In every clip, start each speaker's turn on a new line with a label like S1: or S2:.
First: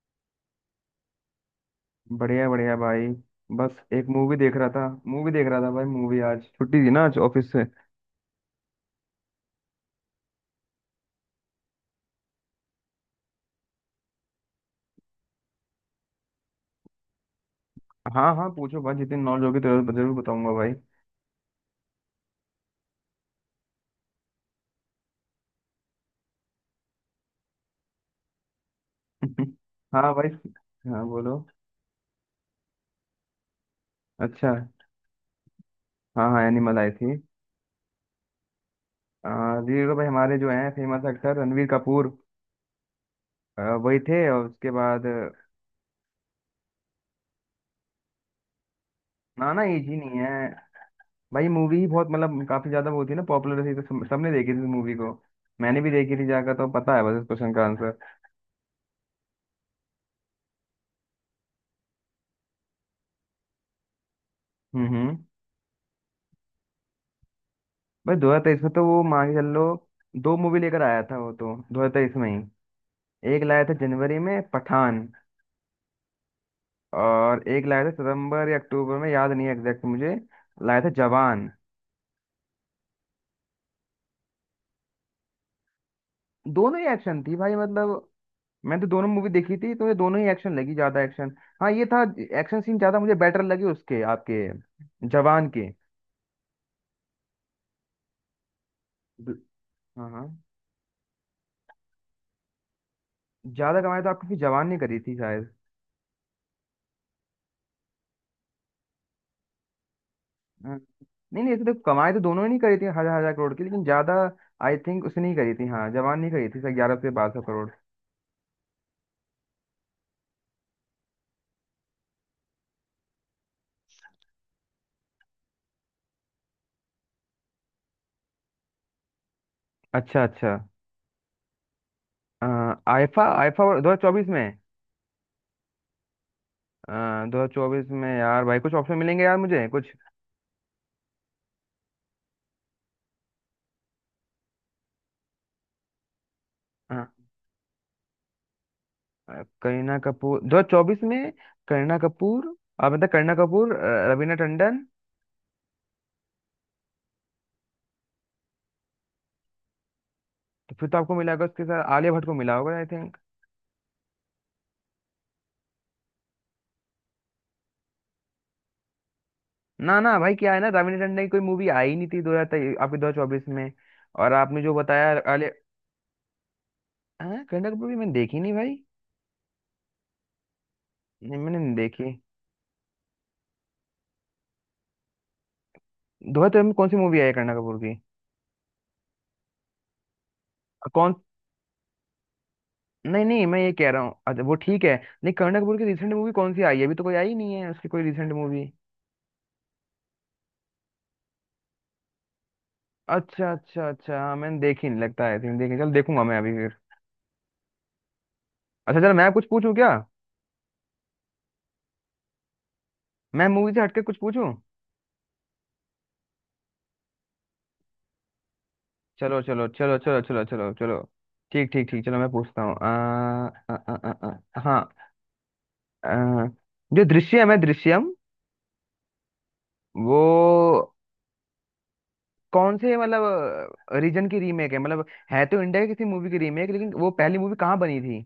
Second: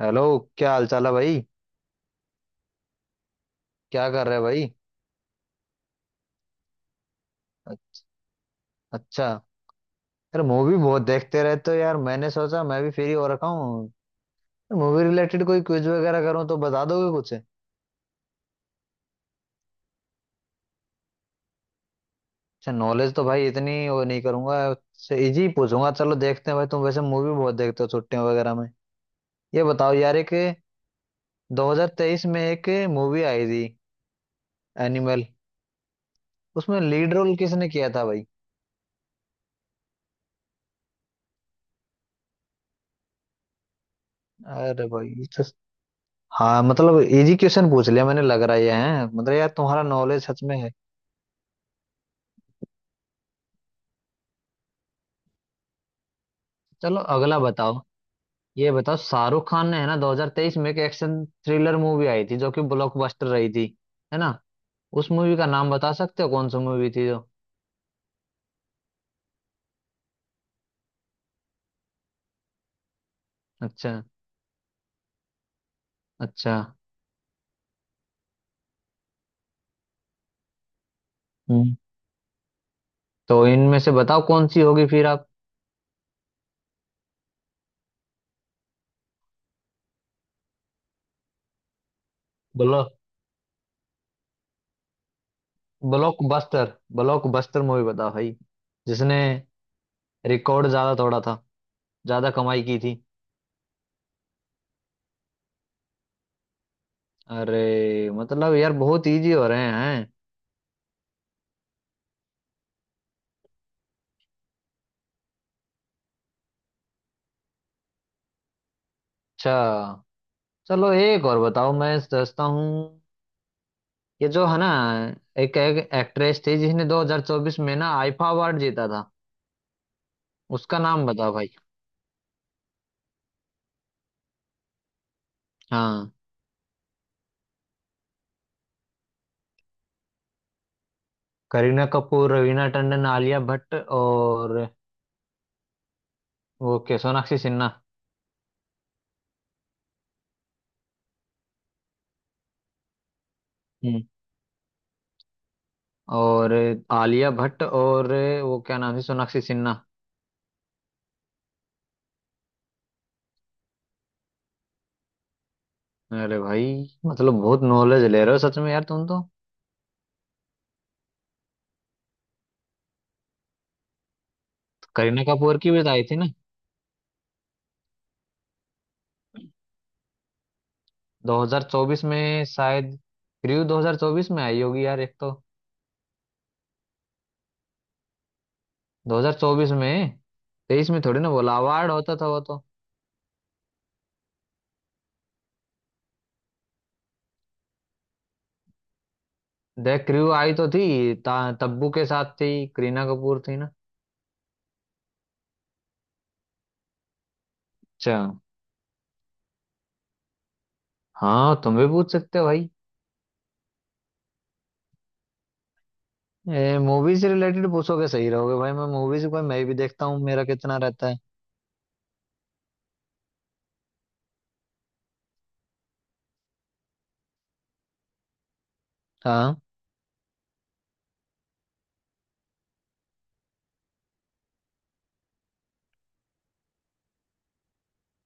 S1: Hello. क्या हाल चाल है भाई?
S2: बढ़िया बढ़िया भाई। बस एक
S1: क्या कर
S2: मूवी
S1: रहे
S2: देख रहा
S1: भाई?
S2: था मूवी देख रहा था भाई। मूवी आज छुट्टी थी ना, आज ऑफिस से।
S1: अ- अच्छा। यार मूवी बहुत देखते रहते हो यार, मैंने सोचा मैं भी फ्री हो रखा हूँ, मूवी रिलेटेड कोई क्विज वगैरह करूँ तो बता दोगे कुछ?
S2: हाँ हाँ, पूछो भाई, जितनी नॉलेज होगी तो जरूर बताऊंगा भाई।
S1: अच्छा, नॉलेज तो भाई इतनी वो नहीं करूंगा, से इजी पूछूंगा। चलो देखते हैं भाई, तुम वैसे मूवी बहुत देखते हो छुट्टियों वगैरह में। ये बताओ
S2: हाँ
S1: यार,
S2: भाई।
S1: एक
S2: हाँ बोलो।
S1: 2023 में एक मूवी आई थी,
S2: अच्छा।
S1: एनिमल,
S2: हाँ हाँ, एनिमल
S1: उसमें
S2: आई
S1: लीड
S2: थी।
S1: रोल किसने किया था भाई?
S2: जी तो भाई, हमारे जो हैं फेमस एक्टर रणवीर कपूर। वही थे, और उसके
S1: अरे
S2: बाद।
S1: भाई ये तो। हाँ, मतलब इजी क्वेश्चन पूछ लिया मैंने, लग रहा है ये हैं, मतलब यार
S2: ना ना, ये
S1: तुम्हारा
S2: जी नहीं
S1: नॉलेज
S2: है।
S1: सच में है।
S2: भाई, मूवी ही बहुत, मतलब काफी ज्यादा वो थी ना, पॉपुलर थी तो सबने देखी थी मूवी को। मैंने भी देखी थी जाकर, तो पता
S1: चलो
S2: है बस इस
S1: अगला
S2: क्वेश्चन का
S1: बताओ।
S2: आंसर।
S1: ये बताओ, शाहरुख खान ने है ना 2023 में एक एक्शन थ्रिलर मूवी आई थी जो कि ब्लॉकबस्टर रही थी, है ना? उस
S2: हम्म।
S1: मूवी का नाम बता सकते हो, कौन सी मूवी थी जो?
S2: भाई, 2023 में तो वो मान के चल लो, दो मूवी लेकर आया था वो तो 2023 में ही। एक लाया था
S1: अच्छा।
S2: जनवरी में, पठान।
S1: अच्छा।
S2: और एक लाया था सितंबर या अक्टूबर में, याद नहीं है एग्जैक्ट मुझे। लाया था जवान।
S1: हम्म तो इनमें से बताओ कौन सी होगी फिर आप?
S2: दोनों ही एक्शन थी भाई, मतलब मैंने तो दोनों मूवी देखी थी, तो ये दोनों ही एक्शन लगी, ज्यादा एक्शन। हाँ ये था। एक्शन सीन
S1: ब्लॉक
S2: ज्यादा मुझे बेटर लगे उसके, आपके जवान के।
S1: ब्लॉकबस्टर ब्लॉकबस्टर मूवी बताओ भाई, जिसने
S2: ब- हाँ हाँ।
S1: रिकॉर्ड ज्यादा तोड़ा था, ज्यादा कमाई की थी?
S2: ज्यादा कमाई तो आपकी जवान ने करी थी शायद।
S1: अरे मतलब यार बहुत इजी हो रहे हैं।
S2: हाँ। नहीं नहीं, ऐसे तो कमाई तो दोनों ही नहीं करी थी हजार हजार करोड़ की, लेकिन ज्यादा आई थिंक उसने नहीं करी थी। हाँ, जवान नहीं करी थी 1,100 से 1,200 करोड़।
S1: अच्छा चलो एक और बताओ, मैं सोचता हूँ। ये जो है ना, एक एक्ट्रेस थी जिसने 2024 में ना आईफा अवार्ड जीता था,
S2: अच्छा अच्छा।
S1: उसका नाम बता भाई।
S2: अ, आईफा, आईफा 2024 में।
S1: हाँ,
S2: अ, 2024 में यार भाई, कुछ ऑप्शन मिलेंगे यार मुझे कुछ।
S1: करीना कपूर, रवीना टंडन, आलिया भट्ट और वो
S2: अ,
S1: क्या, सोनाक्षी सिन्हा।
S2: करीना कपूर 2024 में। करीना कपूर। अब मतलब करीना कपूर,
S1: हम्म,
S2: रवीना टंडन।
S1: और आलिया भट्ट और वो क्या नाम है, सोनाक्षी सिन्हा।
S2: तो फिर तो आपको मिला होगा, उसके साथ आलिया भट्ट को मिला होगा आई थिंक।
S1: अरे भाई, मतलब बहुत नॉलेज ले रहे हो सच में यार तुम तो।
S2: ना ना भाई, क्या है ना, रवीना टंडन की कोई मूवी आई नहीं थी दो हजार आपके 2024 में। और आपने जो बताया,
S1: करीना
S2: आलिया।
S1: कपूर की भी तो आई थी ना,
S2: हाँ करीना कपूर की मैंने देखी नहीं भाई। नहीं, मैंने नहीं
S1: 2024
S2: देखी।
S1: में शायद, क्रू 2024 में आई होगी यार एक तो,
S2: दोहा तुम, कौन सी मूवी आई है करीना कपूर की?
S1: 2024 में। 23 में
S2: कौन,
S1: थोड़ी ना बोला, अवार्ड होता था वो तो।
S2: नहीं नहीं, मैं ये कह रहा हूँ अच्छा, वो ठीक है। नहीं, करीना कपूर की रिसेंट मूवी कौन सी आई है? अभी तो कोई आई नहीं है उसकी कोई रिसेंट मूवी।
S1: देख, क्रू आई तो थी, तब्बू के साथ थी, करीना कपूर
S2: अच्छा
S1: थी ना।
S2: अच्छा अच्छा। हाँ, मैंने देखी नहीं, लगता है तुमने देखी, चल देखूंगा मैं अभी फिर।
S1: अच्छा।
S2: अच्छा चलो, मैं कुछ पूछूं क्या?
S1: हाँ, तुम भी पूछ सकते हो भाई।
S2: मैं मूवी से हटके कुछ पूछूं।
S1: मूवी से रिलेटेड पूछोगे सही रहोगे भाई, मैं मूवी से
S2: चलो
S1: कोई मैं
S2: चलो
S1: भी
S2: चलो
S1: देखता हूँ,
S2: चलो चलो
S1: मेरा
S2: चलो
S1: कितना
S2: चलो।
S1: रहता है।
S2: ठीक ठीक ठीक। चलो मैं पूछता हूँ। आ, आ, आ, आ, आ, हाँ। आ, जो दृश्यम है, दृश्यम,
S1: हाँ।
S2: वो कौन से, मतलब, रीजन की रीमेक है, मतलब है तो इंडिया की किसी मूवी की रीमेक, लेकिन वो पहली मूवी कहाँ बनी थी,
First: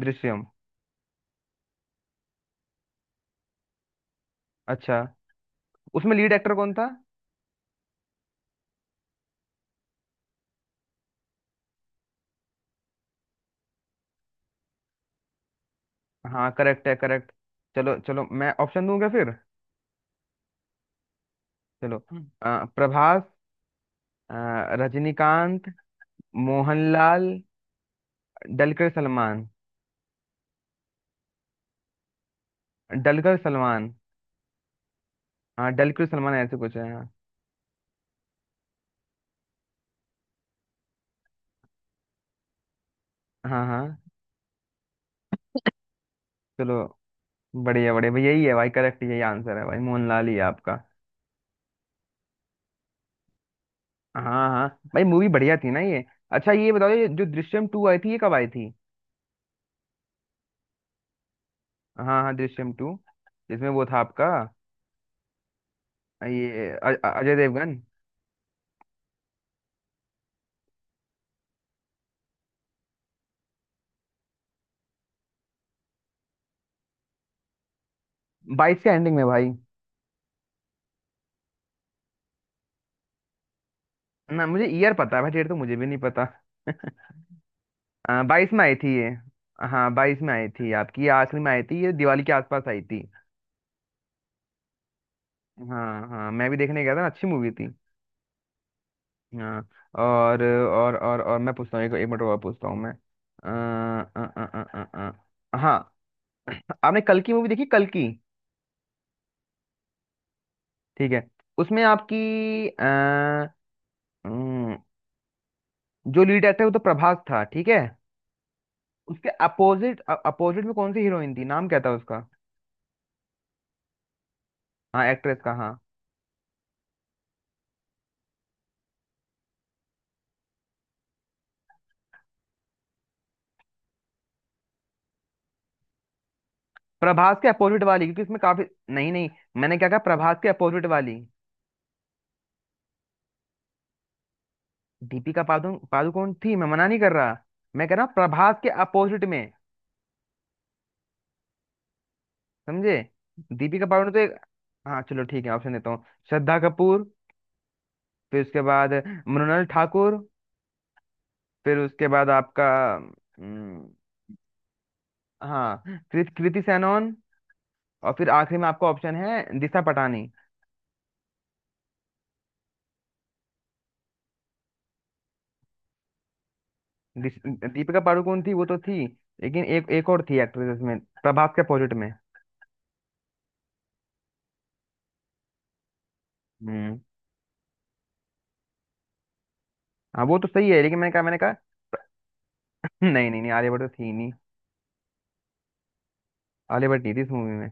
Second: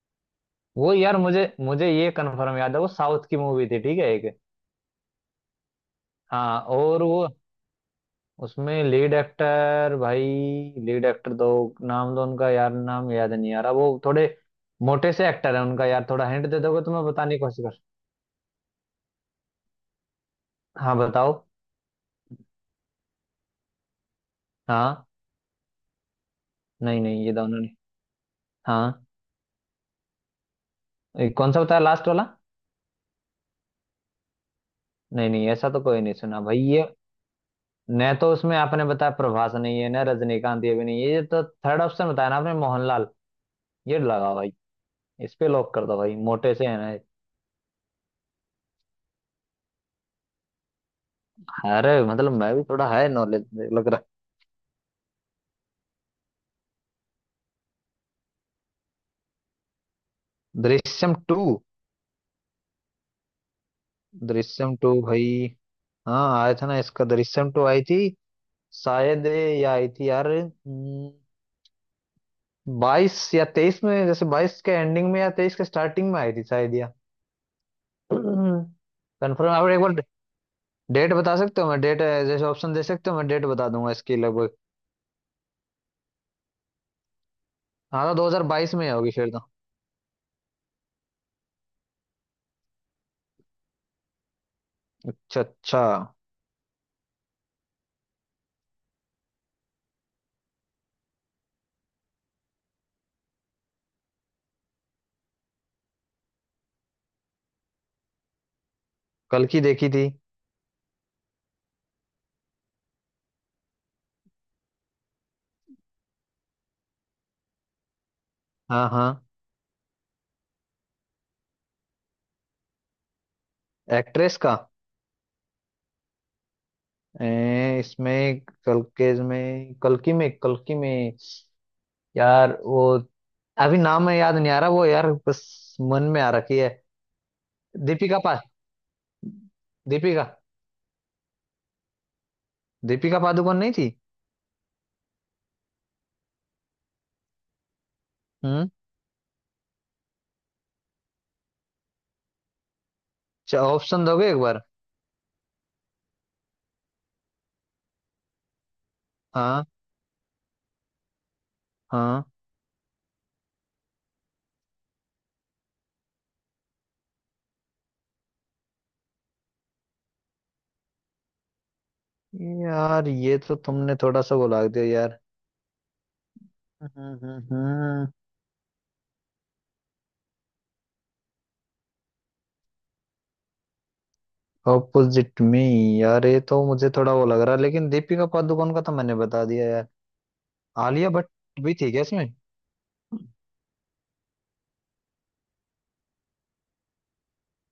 S2: दृश्यम?
S1: वो यार मुझे मुझे ये कंफर्म याद है, वो साउथ की मूवी थी ठीक है एक।
S2: अच्छा। उसमें लीड एक्टर
S1: हाँ,
S2: कौन था?
S1: और वो, उसमें लीड एक्टर भाई, लीड एक्टर दो नाम दो उनका, यार नाम याद नहीं आ रहा, वो थोड़े मोटे से एक्टर है उनका यार, थोड़ा हिंट
S2: हाँ
S1: दे दोगे
S2: करेक्ट
S1: तो
S2: है,
S1: मैं
S2: करेक्ट।
S1: बताने की कोशिश कर।
S2: चलो चलो, मैं ऑप्शन दूंगा फिर।
S1: हाँ बताओ।
S2: चलो, प्रभास, अ,
S1: हाँ।
S2: रजनीकांत,
S1: नहीं नहीं, ये
S2: मोहनलाल,
S1: दोनों नहीं।
S2: डलकर
S1: हाँ।
S2: सलमान।
S1: ये कौन सा बताया लास्ट वाला?
S2: डलकर सलमान।
S1: नहीं नहीं, ऐसा
S2: हाँ
S1: तो कोई
S2: डलकर
S1: नहीं
S2: सलमान
S1: सुना
S2: ऐसे
S1: भाई
S2: कुछ
S1: ये।
S2: है, हाँ
S1: न तो उसमें आपने बताया प्रभास नहीं है, न रजनीकांत, ये भी नहीं है, ये तो थर्ड ऑप्शन बताया ना आपने, मोहनलाल,
S2: हाँ हाँ,
S1: ये लगाओ भाई। इस पे लॉक कर दो भाई, मोटे से है
S2: चलो।
S1: ना।
S2: बढ़िया बढ़िया भाई, यही है भाई, करेक्ट, यही आंसर है भाई, मोहनलाल ही है आपका।
S1: अरे मतलब मैं भी थोड़ा है नॉलेज, लग रहा
S2: हाँ हाँ। भाई, मूवी बढ़िया थी ना ये। अच्छा, ये बताओ, ये जो दृश्यम टू आई थी, ये कब आई थी?
S1: है। दृश्यम टू?
S2: हाँ हाँ, दृश्यम टू, जिसमें वो था आपका
S1: दृश्यम टू भाई, हाँ आया था
S2: ये
S1: ना इसका,
S2: अजय
S1: दृश्यम टू
S2: देवगन।
S1: आई थी शायद ये आई थी यार। 22 या 23 में, जैसे 22 के एंडिंग में या 23 के स्टार्टिंग में आई थी शायद, या
S2: बाईस के एंडिंग में भाई।
S1: कंफर्म आप एक बार डेट बता सकते हो? मैं डेट, जैसे ऑप्शन दे सकते हो मैं डेट बता दूंगा इसकी
S2: ना,
S1: लगभग।
S2: मुझे ईयर पता है भाई, डेट तो मुझे भी नहीं पता।
S1: हाँ तो
S2: बाईस में आई
S1: 2022 में
S2: थी ये।
S1: होगी फिर तो।
S2: हाँ, बाईस में आई थी आपकी ये, आखिरी में आई थी ये, दिवाली के आसपास आई थी।
S1: अच्छा अच्छा।
S2: हाँ हाँ, मैं भी देखने गया था ना, अच्छी मूवी थी। हाँ। और मैं पूछता हूँ, एक मिनट और पूछता हूँ मैं। हाँ। आपने कल की मूवी देखी, कल की?
S1: कल की देखी थी।
S2: ठीक है। उसमें आपकी, अ, अम, जो लीड एक्टर है वो तो प्रभास था, ठीक है।
S1: हाँ हाँ।
S2: उसके अपोजिट अपोजिट में कौन सी हीरोइन थी, नाम क्या था उसका?
S1: एक्ट्रेस का?
S2: हाँ एक्ट्रेस का, हाँ।
S1: इसमें कल के में कल की में कल की में, यार वो अभी नाम में याद नहीं आ रहा वो, यार बस मन में आ रखी है।
S2: प्रभास के अपोजिट वाली,
S1: दीपिका
S2: क्योंकि इसमें
S1: पा
S2: काफी। नहीं नहीं, मैंने क्या कहा,
S1: दीपिका
S2: प्रभास के अपोजिट वाली।
S1: दीपिका पादुकोण नहीं थी?
S2: दीपिका पादुकोण थी, मैं मना नहीं कर रहा। मैं कह रहा हूँ प्रभास
S1: हम्म।
S2: के अपोजिट में। समझे?
S1: अच्छा
S2: दीपिका
S1: ऑप्शन
S2: पादुकोण तो
S1: दोगे
S2: एक,
S1: एक बार?
S2: हाँ, चलो ठीक है, ऑप्शन देता हूँ। श्रद्धा कपूर, फिर उसके बाद मृणाल
S1: हाँ
S2: ठाकुर, फिर उसके
S1: हाँ।
S2: बाद आपका, हम्म, हाँ, कृति सेनन, और फिर आखिरी में आपका ऑप्शन है दिशा पटानी।
S1: यार ये तो तुमने थोड़ा सा वो दिया यार। हम्म हम्म,
S2: दिश- दीपिका
S1: हम्म,
S2: पादुकोण थी, वो तो थी, लेकिन एक एक और थी एक्ट्रेस में, प्रभास के अपोजिट में।
S1: ऑपोजिट में? यार ये तो मुझे
S2: हम्म।
S1: थोड़ा वो लग रहा है, लेकिन दीपिका पादुकोण का तो मैंने बता दिया यार।
S2: हाँ वो तो सही है, लेकिन
S1: आलिया
S2: मैंने कहा।
S1: भट्ट भी थी क्या इसमें?
S2: हम्म, नहीं नहीं नहीं, आलिया भट्ट तो थी नहीं। आलिया भट्ट नहीं थी इस मूवी में।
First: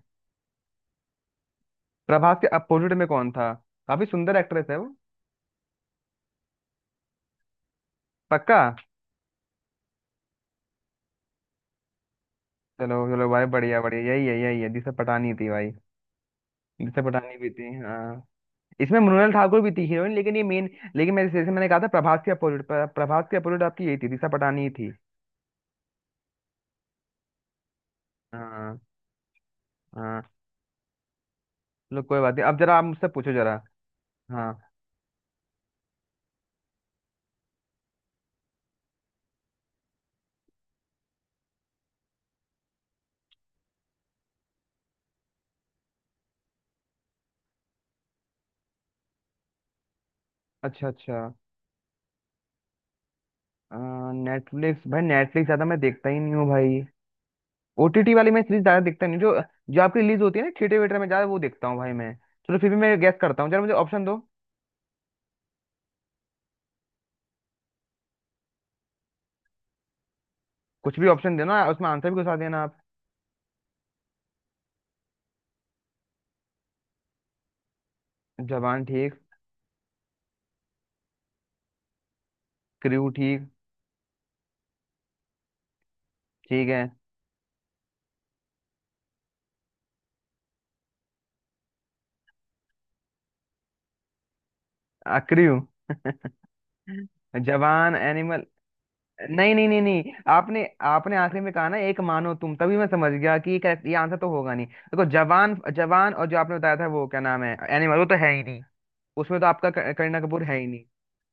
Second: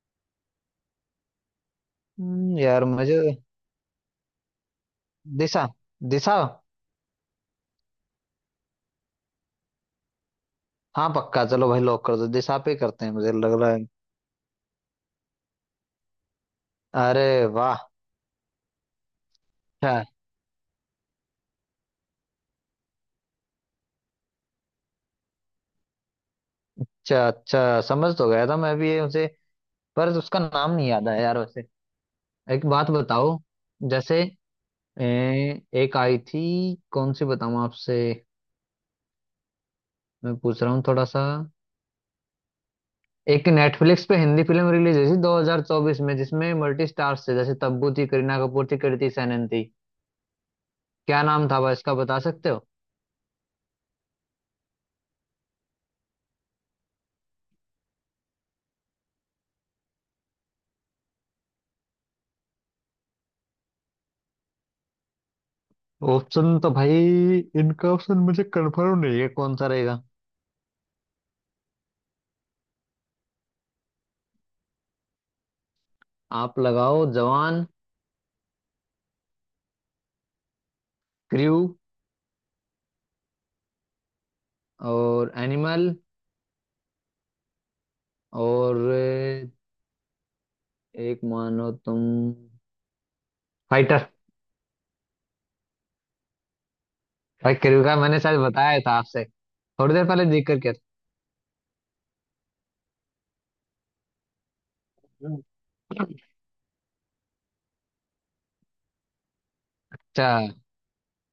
S2: प्रभास के
S1: यार
S2: अपोजिट में कौन
S1: मुझे,
S2: था? काफी सुंदर एक्ट्रेस है वो,
S1: दिशा, दिशा।
S2: पक्का।
S1: हाँ पक्का, चलो भाई लॉक कर दो दिशा पे
S2: चलो
S1: करते हैं,
S2: चलो
S1: मुझे
S2: भाई,
S1: लग रहा
S2: बढ़िया
S1: है।
S2: बढ़िया, यही है, यही है, दिशा पटानी थी भाई। दिशा
S1: अरे
S2: पटानी भी थी
S1: वाह।
S2: हाँ। इसमें मृणाल ठाकुर भी थी
S1: अच्छा
S2: हीरोइन, लेकिन ये मेन। लेकिन मैं, जैसे मैंने कहा था, प्रभास के अपोजिट, आपकी यही थी दिशा पटानी ही थी।
S1: अच्छा अच्छा, समझ तो गया था मैं
S2: हाँ
S1: भी ये उसे, पर
S2: हाँ।
S1: उसका नाम नहीं याद आया यार वैसे।
S2: चलो कोई बात नहीं, अब
S1: एक
S2: जरा आप
S1: बात
S2: मुझसे पूछो
S1: बताओ,
S2: जरा।
S1: जैसे
S2: हाँ।
S1: एक आई थी, कौन सी बताऊं आपसे मैं पूछ रहा हूँ थोड़ा सा। एक नेटफ्लिक्स पे हिंदी फिल्म रिलीज हुई थी 2024 में, जिसमें मल्टी स्टार्स थे, जैसे तब्बू थी, करीना कपूर थी, कृति सेनन थी।
S2: अच्छा अच्छा।
S1: क्या नाम था भाई इसका बता सकते हो?
S2: नेटफ्लिक्स भाई, नेटफ्लिक्स ज्यादा मैं देखता ही नहीं हूँ भाई। ओटीटी वाली मैं सीरीज ज्यादा देखता नहीं, जो जो आपकी रिलीज होती है ना थिएटर वेटर में, ज्यादा वो देखता हूँ भाई मैं। चलो फिर भी मैं गैस करता हूँ, जरा मुझे ऑप्शन दो।
S1: ऑप्शन तो भाई, इनका ऑप्शन मुझे कंफर्म नहीं है, कौन सा रहेगा?
S2: कुछ भी ऑप्शन देना, उसमें आंसर भी घुसा देना आप।
S1: आप लगाओ जवान,
S2: जवान ठीक,
S1: क्रू,
S2: क्रू ठीक,
S1: और एनिमल,
S2: ठीक है।
S1: और एक मानो तुम, फाइटर।
S2: क्रू।
S1: भाई, क्रू
S2: जवान,
S1: का मैंने शायद
S2: एनिमल।
S1: बताया था आपसे
S2: नहीं नहीं नहीं
S1: थोड़ी देर
S2: नहीं,
S1: पहले देख
S2: आपने
S1: करके।
S2: आपने आखिरी में कहा ना एक मानो तुम, तभी मैं समझ गया कि ये आंसर तो होगा नहीं। देखो, जवान जवान, और जो आपने बताया था वो क्या नाम है, एनिमल, वो तो है ही नहीं। उसमें तो आपका करीना
S1: अच्छा।
S2: कपूर है ही नहीं।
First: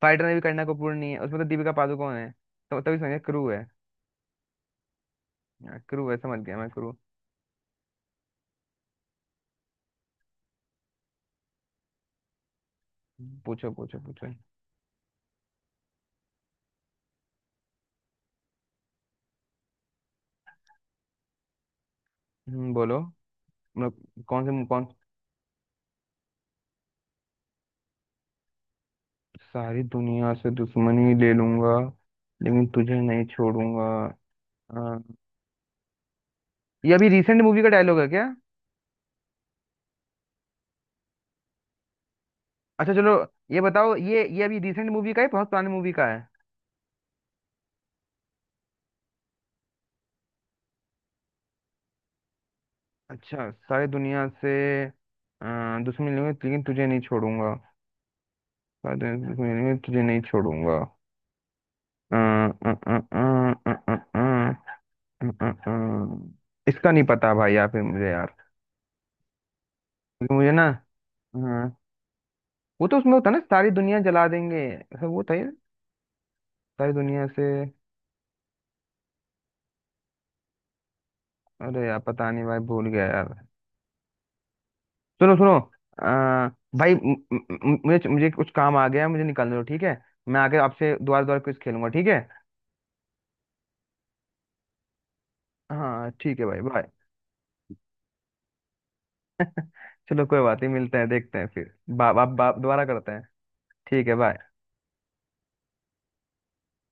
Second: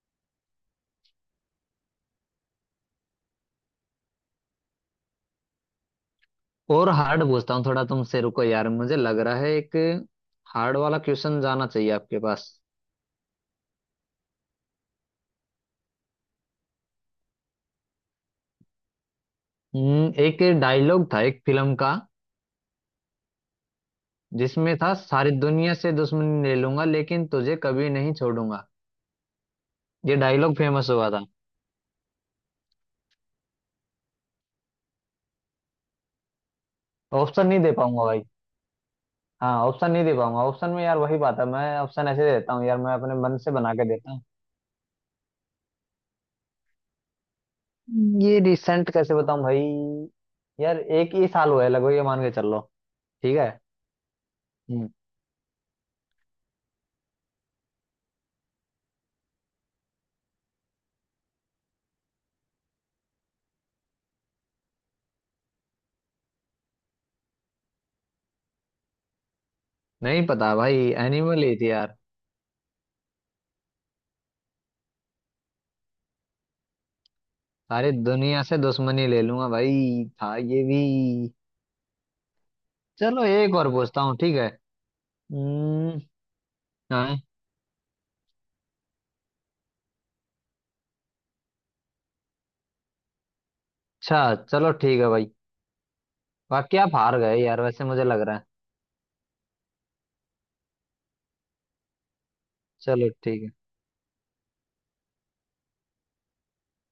S2: फाइटर में भी करीना कपूर नहीं है, उसमें तो दीपिका पादुकोण है, तो तभी समझ गया क्रू है। हाँ, क्रू है, समझ गया मैं
S1: और
S2: क्रू।
S1: हार्ड पूछता हूँ थोड़ा तुमसे, रुको यार मुझे लग रहा है एक हार्ड वाला क्वेश्चन जाना चाहिए आपके पास।
S2: पूछो पूछो पूछो।
S1: एक डायलॉग था एक फिल्म का,
S2: बोलो। मतलब कौन से,
S1: जिसमें
S2: कौन।
S1: था सारी दुनिया से दुश्मनी ले लूंगा लेकिन तुझे कभी नहीं छोड़ूंगा।
S2: सारी
S1: ये
S2: दुनिया से
S1: डायलॉग फेमस हुआ
S2: दुश्मनी
S1: था।
S2: ले लूंगा लेकिन तुझे नहीं छोड़ूंगा। अ, ये अभी रिसेंट
S1: ऑप्शन नहीं
S2: मूवी का
S1: दे
S2: डायलॉग
S1: पाऊंगा
S2: है
S1: भाई।
S2: क्या?
S1: हाँ, ऑप्शन नहीं दे पाऊंगा, ऑप्शन में यार वही बात है, मैं ऑप्शन ऐसे देता हूँ यार,
S2: अच्छा
S1: मैं
S2: चलो,
S1: अपने मन से
S2: ये
S1: बना के
S2: बताओ
S1: देता हूँ।
S2: ये अभी रिसेंट मूवी का है, बहुत पुरानी मूवी का है?
S1: ये रिसेंट कैसे बताऊं भाई, यार एक ही साल हुआ है लगभग ये मान के चल लो। ठीक है।
S2: अच्छा, सारी दुनिया से
S1: हम्म,
S2: अ, दुश्मनी लूंगी लेकिन तुझे नहीं छोड़ूंगा। सारी दुनिया से दुश्मनी लूंगी तुझे नहीं छोड़ूंगा। अ, अ, अ, अ, अ, अ, अ, इसका नहीं पता भाई, यहाँ पे मुझे यार।
S1: नहीं
S2: क्योंकि
S1: पता
S2: मुझे ना,
S1: भाई एनिमल ही थी
S2: हाँ,
S1: यार।
S2: वो तो उसमें होता है ना, सारी दुनिया जला देंगे, ऐसा वो था ये। सारी दुनिया से।
S1: अरे दुनिया से दुश्मनी ले लूंगा भाई था ये भी।
S2: अरे यार, पता नहीं भाई, भूल गया
S1: चलो
S2: यार।
S1: एक और पूछता हूँ ठीक है।
S2: सुनो सुनो।
S1: हम्म,
S2: आ, भाई,
S1: हाँ,
S2: मुझे मुझे कुछ काम आ गया है, मुझे निकलने दो ठीक है। मैं आके आपसे दोबारा दोबारा कुछ खेलूंगा ठीक है।
S1: अच्छा चलो ठीक है भाई।
S2: हाँ ठीक है भाई,
S1: बाकी
S2: बाय।
S1: आप हार गए यार वैसे मुझे लग रहा है।
S2: चलो कोई बात नहीं, मिलते हैं, देखते हैं फिर, बा, बा, बा, दोबारा
S1: चलो
S2: करते हैं।
S1: ठीक है।
S2: ठीक है बाय।